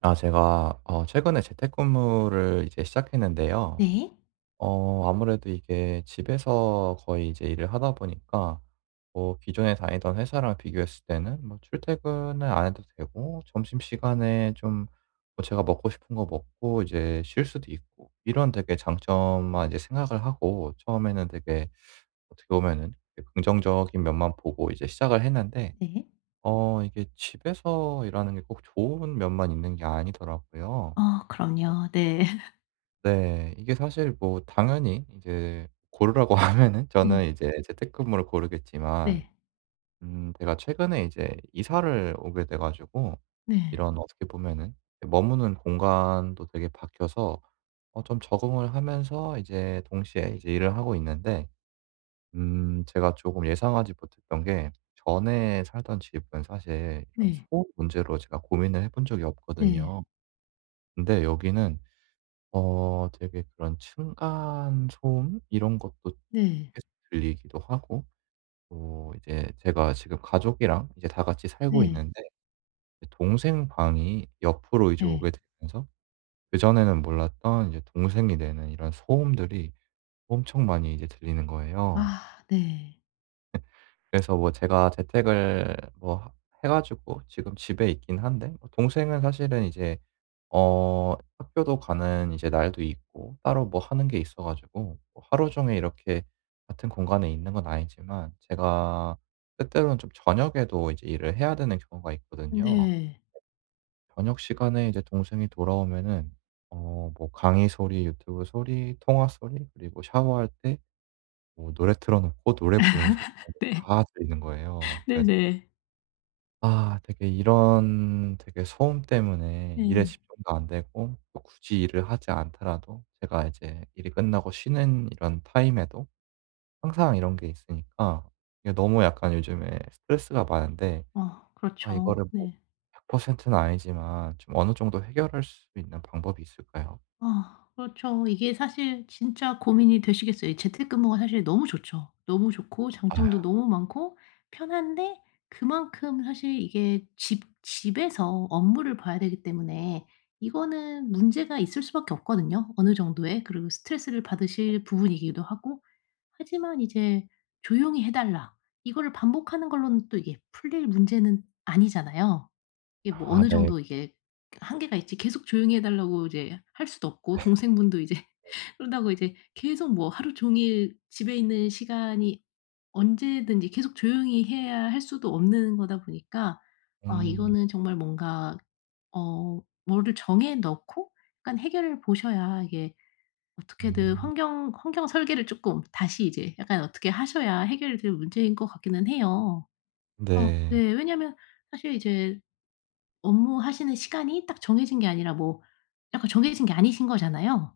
아 제가 최근에 재택근무를 이제 시작했는데요. 네. 아무래도 이게 집에서 거의 이제 일을 하다 보니까, 뭐 기존에 다니던 회사랑 비교했을 때는 뭐 출퇴근을 안 해도 되고 점심시간에 좀뭐 제가 먹고 싶은 거 먹고 이제 쉴 수도 있고, 이런 되게 장점만 이제 생각을 하고, 처음에는 되게 어떻게 보면은 긍정적인 면만 보고 이제 시작을 했는데, 네. 이게 집에서 일하는 게 꼭 좋은 면만 있는 게 아니더라고요. 아 그럼요. 네. 네. 이게 사실 뭐 당연히 이제 고르라고 하면은 저는 이제 재택근무를 고르겠지만, 네. 제가 최근에 이제 이사를 오게 돼 가지고, 네. 이런 어떻게 보면은 머무는 공간도 되게 바뀌어서 좀 적응을 하면서 이제 동시에 이제 일을 하고 있는데, 제가 조금 예상하지 못했던 게, 전에 살던 집은 사실 이런 네. 소음 문제로 제가 고민을 해본 적이 네. 네. 없거든요. 근데 여기는 되게 그런 층간 소음 이런 것도 네. 계속 들리기도 하고, 또 이제 제가 지금 가족이랑 이제 다 같이 살고 네. 있는데, 동생 방이 옆으로 이제 네. 오게 되면서 그전에는 몰랐던 이제 동생이 내는 이런 소음들이 엄청 많이 이제 들리는 거예요. 아 네. 그래서 뭐 제가 재택을 뭐 하 해 가지고 지금 집에 있긴 한데, 뭐 동생은 사실은 이제 학교도 가는 이제 날도 있고 따로 뭐 하는 게 있어 가지고, 뭐 하루 종일 이렇게 같은 공간에 있는 건 아니지만, 제가 때때로는 좀 저녁에도 이제 일을 해야 되는 경우가 있거든요. 네. 저녁 시간에 이제 동생이 돌아오면은 뭐 강의 소리, 유튜브 소리, 통화 소리, 그리고 샤워할 때 뭐 노래 틀어 놓고 노래 부르는 소리 정 도 네. 다 들리는 거예요. 그래서 네네. 아 되게 이런 되게 소음 때문에 일에 네. 집중도 안 되고, 또 굳이 일을 하지 않더라도 제가 이제 일이 끝나고 쉬는 이런 타임에도 항상 이런 게 있으니까, 이게 너무 약간 요즘에 스트레스가 많은데, 어 아 그렇죠. 이거를 뭐 네. 100%는 아니지만 좀 어느 정도 해결할 수 있는 방법이 있을까요? 아 그렇죠. 이게 사실 진짜 고민이 되시겠어요. 이 재택근무가 사실 너무 좋죠. 너무 좋고 장점도 아. 너무 많고 편한데 그만큼 사실 이게 집 집에서 업무를 봐야 되기 때문에 이거는 문제가 있을 수밖에 없거든요 어느 정도의. 그리고 스트레스를 받으실 부분이기도 하고 하지만 이제 "조용히 해 달라." 이거를 반복하는 걸로는 또 이게 풀릴 문제는 아니잖아요. 이게 뭐 아 어느 네. 정도 이게 한계가 있지 계속 조용히 해 달라고 이제 할 수도 없고 동생분도 이제 그런다고 이제 계속 뭐 하루 종일 집에 있는 시간이 언제든지 계속 조용히 해야 할 수도 없는 거다 보니까 아 음. 이거는 정말 뭔가 어 뭐를 정해 놓고 약간 해결을 보셔야 이게 어떻게든 음. 환경 설계를 쪼끔 다시 이제 약간 어떻게 하셔야 해결이 될 문제인 것 같기는 해요. 어 네. 네. 왜냐면 사실 이제 업무하시는 시간이 딱 정해진 게 아니라 뭐 약간 정해진 게 아니신 거잖아요.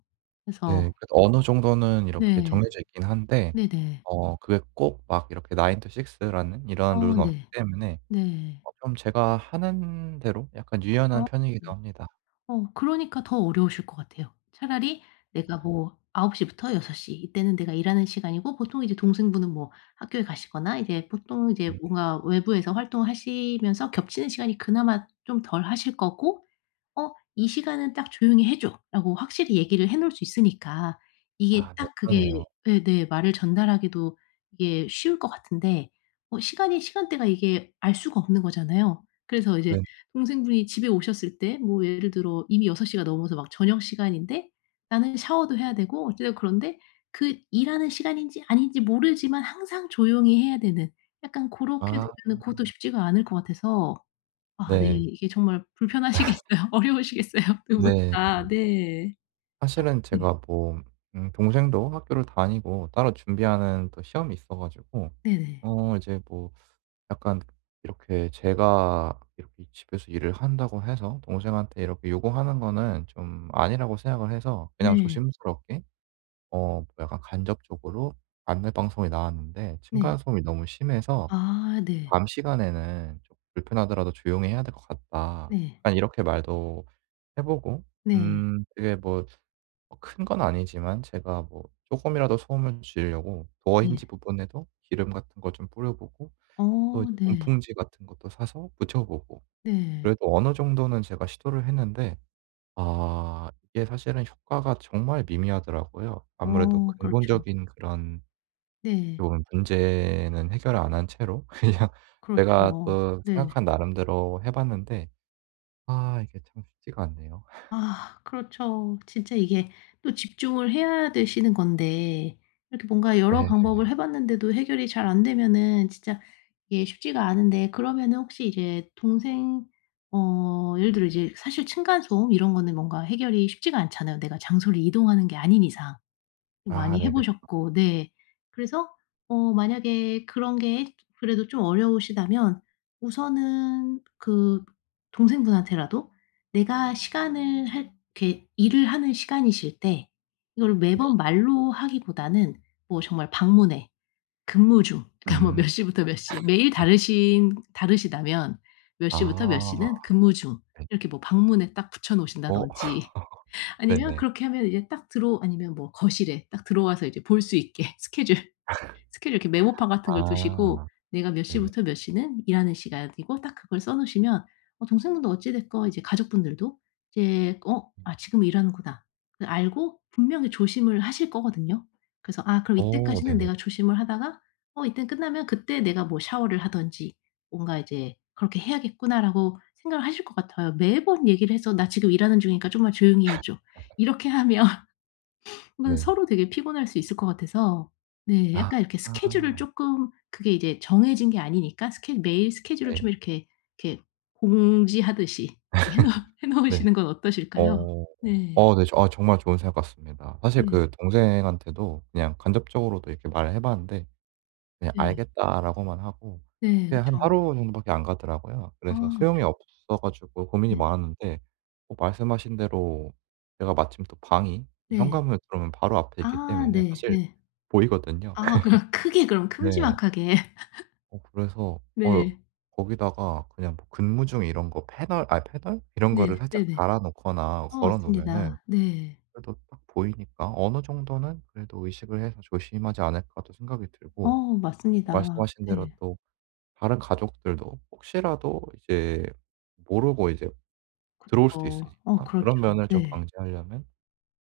네. 그래서 그래도 어느 정도는 이렇게 네. 정해져 있긴 한데, 네네. 그게 꼭 막 이렇게 9 to 6 라는 이런 어 룰은 없기 네. 때문에 네. 좀 제가 하는 대로 약간 유연한 어. 편이기도 네. 합니다. 어 그러니까 더 어려우실 것 같아요. 차라리 내가 뭐 9시 시부터 6시 이때는 내가 일하는 시간이고 보통 이제 동생분은 뭐 학교에 가시거나 이제 보통 이제 음. 뭔가 외부에서 활동을 하시면서 겹치는 시간이 그나마 좀 덜 하실 거고 "어 이 시간은 딱 조용히 해 줘."라고 확실히 얘기를 해 놓을 수 있으니까 이게 아 네 딱 그러네요. 그게 예 네 말을 전달하기도 이게 쉬울 것 같은데 어 시간이 시간대가 이게 알 수가 없는 거잖아요. 그래서 이제 네. 동생분이 집에 오셨을 때 뭐 예를 들어 이미 6시 시가 넘어서 막 저녁 시간인데 나는 샤워도 해야 되고 어쨌든 그런데 그 일하는 시간인지 아닌지 모르지만 항상 조용히 해야 되는 약간 고렇게 아 되면은 그것도 쉽지가 않을 것 같아서 아 네. 네. 이게 정말 불편하시겠어요. 어려우시겠어요. 2분 분 네. 다. 네. 또 사실은 네. 제가 뭐 동생도 학교를 다니고 따로 준비하는 또 시험이 있어 가지고, 네네. 이제 뭐 약간, 이렇게 제가 이렇게 집에서 일을 한다고 해서 동생한테 이렇게 요구하는 거는 좀 아니라고 생각을 해서, 그냥 네. 조심스럽게 뭐 약간 간접적으로 안내 방송이 나왔는데 층간 네. 소음이 너무 심해서 아 네. "밤 시간에는 좀 불편하더라도 조용히 해야 될 것 같다." 네. 약간 이렇게 말도 해 보고, 네. 그게 뭐 큰 건 아니지만, 제가 뭐 쪼금이라도 소음을 줄이려고 도어 힌지 네. 부분에도 기름 같은 거 좀 뿌려 보고, 또 어 이제 네. 문풍지 같은 것도 사서 붙여 보고, 네. 그래도 어느 정도는 제가 시도를 했는데, 아 이게 사실은 효과가 정말 미미하더라고요. 아무래도 어 그렇죠. 근본적인 그런, 어떻게 네. 보면 문제는 해결을 안 한 채로 그냥 제가 그렇죠. 또 네. 생각한 나름대로 해 봤는데, 아 이게 참 쉽지가 않네요. 아 그렇죠. 진짜 이게 또 집중을 해야 되시는 건데 이렇게 뭔가 네. 여러 방법을 해 봤는데도 해결이 잘 안 되면은 진짜 이게 쉽지가 않은데 그러면은 혹시 이제 동생 어 예를 들어 이제 사실 층간소음 이런 거는 뭔가 해결이 쉽지가 않잖아요, 내가 장소를 이동하는 게 아닌 이상. 좀 아 많이 해 네 그쵸. 보셨고 네. 그래서 어 만약에 그런 게 그래도 좀 어려우시다면 우선은 그 동생분한테라도 내가 시간을 할 이렇게 일을 하는 시간이실 때 이거를 매번 말로 하기보다는 뭐 정말 방문해, 근무 중 그러니까 뭐 음. 몇 시부터 몇 시 매일 다르신 다르시다면 몇 시부터 몇 아 시는 근무 중 네. 이렇게 뭐 방문에 딱 붙여 어. 놓으신다든지 아니면 네네. 그렇게 하면 이제 딱 들어 아니면 뭐 거실에 딱 들어와서 이제 볼 수 있게 스케줄 이렇게 메모판 같은 걸 두시고 아 내가 몇 네네. 시부터 몇 시는 일하는 시간이고 딱 그걸 써 놓으시면 어 동생분도 어찌 됐건 이제 가족분들도 이제 어 음. '아 지금 일하는구나.' 그 알고 분명히 조심을 하실 거거든요. 그래서 '아 그럼 어 이때까지는 네네. 내가 조심을 하다가 어 이때 끝나면 그때 내가 뭐 샤워를 하든지 뭔가 이제 그렇게 해야겠구나.'라고 생각을 하실 것 같아요. 매번 얘기를 해서 "나 지금 일하는 중이니까 좀만 조용히 해 줘." 이렇게 하면 그러면 네. 서로 되게 피곤할 수 있을 것 같아서 네 아. 약간 이렇게 스케줄을 쪼끔 그게 이제 정해진 게 아니니까 스케 매일 스케줄을 네. 좀 이렇게 이렇게 공지하듯이 해놓 해 네. 놓으시는 건 어떠실까요? 어. 네. 어 네. 저 아 정말 좋은 생각 같습니다. 사실 네. 그 동생한테도 그냥 간접적으로도 이렇게 말을 해 봤는데, 그냥 네. "알겠다."라고만 하고, 네. 그게 한 그쵸. 하루 정도밖에 안 가더라고요. 아 그래서 소용이 그쵸. 없어 가지고 고민이 네. 많았는데, 말씀하신 대로 제가 마침 또 방이 이 네. 현관문 들어오면 바로 앞에 있기 아 때문에 네. 사실 네. 보이거든요. 아 그럼 크게 그럼 네. 큼지막하게. 그래서 네. 거기다가 그냥 뭐 근무 중 이런 거 패널 아니 패널? 이런 거를 네. 살짝 네네. 달아 놓거나 어 걸어 놓으면은 맞습니다. 네. 그래도 딱 보이니까, 어느 정도는 그래도 의식을 해서 조심하지 않을까도 생각이 들고, 어 맞습니다. 말씀하신 대로 네. 또 다른 가족들도 혹시라도 이제 모르고 이제 들어올 수도 그쵸. 어 있으니까 그렇죠. 그런 면을 좀 네. 방지하려면,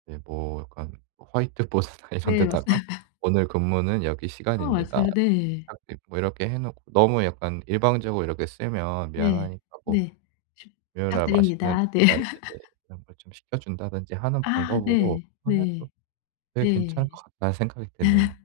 이제 뭐 약간 화이트보드나 이런 네 맞습 데다가 "오늘 근무는 여기 어 시간입니다." 맞아요. 네. 시작됩니다." 뭐 이렇게 해 놓고, 너무 약간 일방적으로 이렇게 쓰면 네. 미안하니까 뭐 네. 좀 금요일 날 맛있는 부탁드립니다. 네. 배달 이제 이런 걸 좀 시켜 준다든지 하는 아 방법으로 네. 해도 네. 되게 괜찮을 네. 것 같다는 생각이 드네요.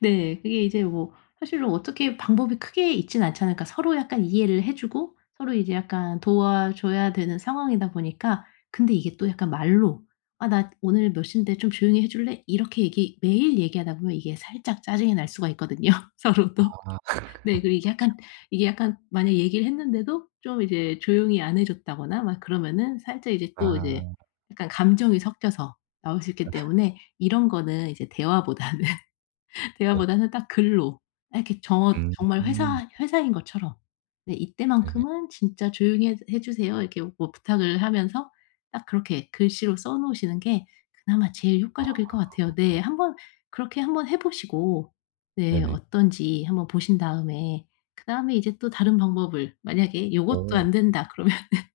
네. 그게 이제 뭐 사실은 어떻게 방법이 크게 있진 않잖아요. 그러니까 서로 약간 이해를 해 주고 서로 이제 약간 도와줘야 되는 상황이다 보니까 근데 이게 네. 또 약간 말로 "아 나 오늘 몇 시인데 좀 조용히 해 줄래?" 이렇게 얘기 매일 얘기하다 보면 이게 살짝 짜증이 날 수가 있거든요 서로도. 아 네. 그리고 이게 약간 만약에 얘기를 했는데도 좀 이제 조용히 안 해 줬다거나 막 그러면은 살짝 이제 또 이제 아 약간 감정이 섞여서 나올 수 있기 때문에 이런 거는 이제 대화보다는 네. 대화보다는 딱 글로 이렇게 저 음 정말 음. 회사인 것처럼 "네 네네. 이때만큼은 진짜 조용히 해 주세요." 이렇게 뭐 부탁을 하면서 딱 그렇게 글씨로 써 놓으시는 게 그나마 제일 효과적일 것 같아요. 네. 아 한번 그렇게 한번 해 보시고 네 네네. 어떤지 한번 보신 다음에 그다음에 이제 또 다른 방법을 만약에 요것도 오. 안 된다 그러면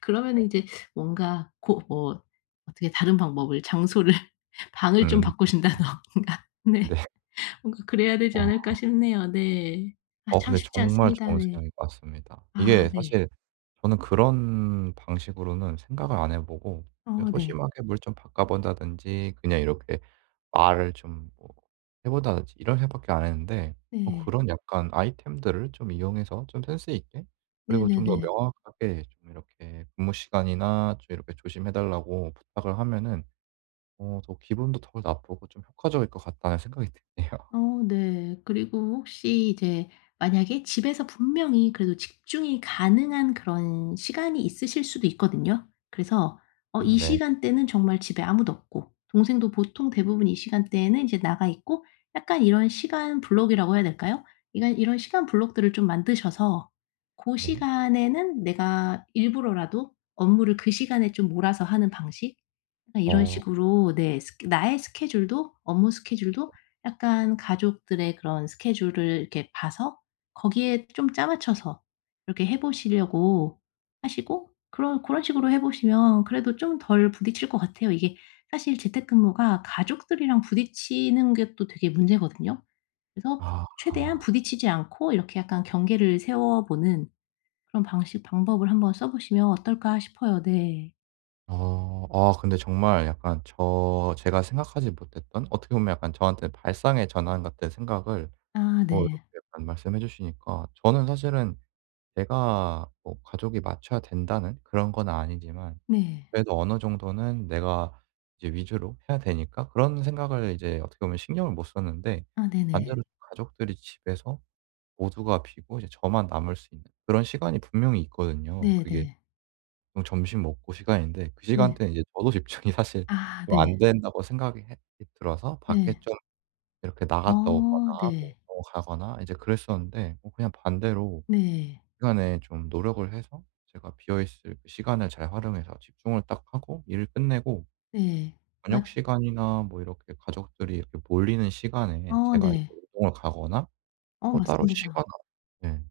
그러면은 이제 뭔가 고 뭐 어떻게 다른 방법을 장소를 방을 좀 음. 바꾸신다든가. 네. 네. 뭔가 그래야 되지 어. 않을까 싶네요. 네. 아 어 참 근데 쉽지 정말 않습니다. 좋은 네. 생각인 것 같습니다. 아 이게 네. 사실 저는 그런 방식으로는 생각을 안 해 보고 그냥 어 네. 소심하게 뭘 좀 바꿔 본다든지, 그냥 이렇게 말을 좀 뭐 해 본다든지 이런 생각밖에 안 했는데, 네. 그런 약간 아이템들을 좀 이용해서 좀 센스 있게, 그리고 좀 더 네네네. 명확하게 좀 이렇게 근무 시간이나 좀 이렇게 "조심해 달라."고 부탁을 하면은 더 기분도 덜 나쁘고 좀 효과적일 것 같다는 생각이 드네요. 어 네. 그리고 혹시 이제 만약에 집에서 분명히 그래도 집중이 가능한 그런 시간이 있으실 수도 있거든요. 그래서 어 이 네. 시간대는 정말 집에 아무도 없고 동생도 보통 대부분 이 시간대에는 인제 나가 있고 약간 이런 시간 블록이라고 해야 될까요? 이런 시간 블록들을 좀 만드셔서 고 네. 시간에는 내가 일부러라도 업무를 그 시간에 좀 몰아서 하는 방식? 약간 이런 어. 식으로 네. 스케 나의 스케줄도 업무 스케줄도 약간 가족들의 그런 스케줄을 이렇게 봐서 거기에 좀 짜 맞춰서 이렇게 해 보시려고 하시고 그런 고런 식으로 해 보시면 그래도 좀 덜 부딪힐 것 같아요. 이게 사실 재택근무가 가족들이랑 부딪히는 게 또 되게 문제거든요. 그래서 아. 최대한 아. 부딪히지 않고 이렇게 약간 경계를 세워 보는 그런 방식 방법을 한번 써 보시면 어떨까 싶어요. 네. 어. 아 근데 정말 약간 제가 생각하지 못했던, 어떻게 보면 약간 저한테 발상의 전환 같은 생각을 아 뭐, 이렇게 네. 약간 말씀해 주시니까, 저는 사실은 내가 뭐 가족이 맞춰야 된다는 그런 건 아니지만, 네. 그래도 어느 정도는 내가 이제 위주로 해야 되니까 그런 생각을 이제 어떻게 보면 신경을 못 썼는데, 아 네네. 반대로 가족들이 집에서 모두가 비고 이제 저만 남을 수 있는 그런 시간이 분명히 있거든요. 네네. 그게 네. 그럼 점심 먹고 시간인데, 그 네. 시간대는 이제 저도 집중이 사실 아 좀 네. 안 된다고 생각이 해 들어서, 밖에 네. 좀 이렇게 어 나갔다 오거나 뭐 네. 보러 가거나 이제 그랬었는데, 뭐 그냥 반대로 네. 시간에 좀 노력을 해서 제가 비어 있을 그 시간을 잘 활용해서 집중을 딱 하고 일을 끝내고, 네. 저녁 맞 시간이나 뭐 이렇게 가족들이 이렇게 몰리는 시간에 어 제가 이제 네. 운동을 가거나 어 뭐 따로 맞습니다. 쉬거나 네,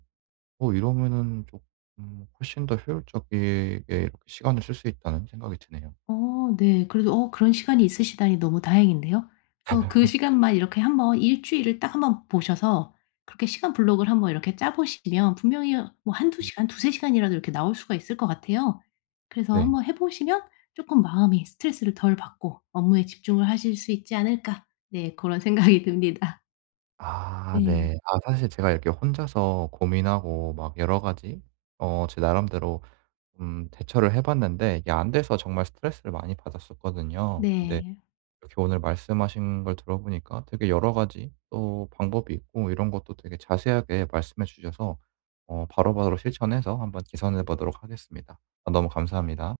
뭐 이러면은 쪼끔 훨씬 더 효율적이게 이렇게 시간을 쓸 수 있다는 생각이 드네요. 어 네. 그래도 어 그런 시간이 있으시다니 너무 다행인데요. 그래서 그 시간만 이렇게 한번 일주일을 딱 한번 보셔서 그렇게 시간 블록을 한번 이렇게 짜 보시면 분명히 뭐 한두 시간, 두세 시간이라도 이렇게 나올 수가 있을 것 같아요. 그래서 네. 한번 해 보시면 쪼끔 마음이 스트레스를 덜 받고 업무에 집중을 하실 수 있지 않을까. 네. 고런 생각이 듭니다. 아 네. 네. 아 사실 제가 이렇게 혼자서 고민하고 막 여러 가지 제 나름대로 대처를 해 봤는데 이게 안 돼서 정말 스트레스를 많이 받았었거든요. 근데 네. 이렇게 오늘 말씀하신 걸 들어보니까 되게 여러 가지 또 방법이 있고 이런 것도 되게 자세하게 말씀해 주셔서 바로바로 실천해서 한번 개선해 보도록 하겠습니다. 아 너무 감사합니다.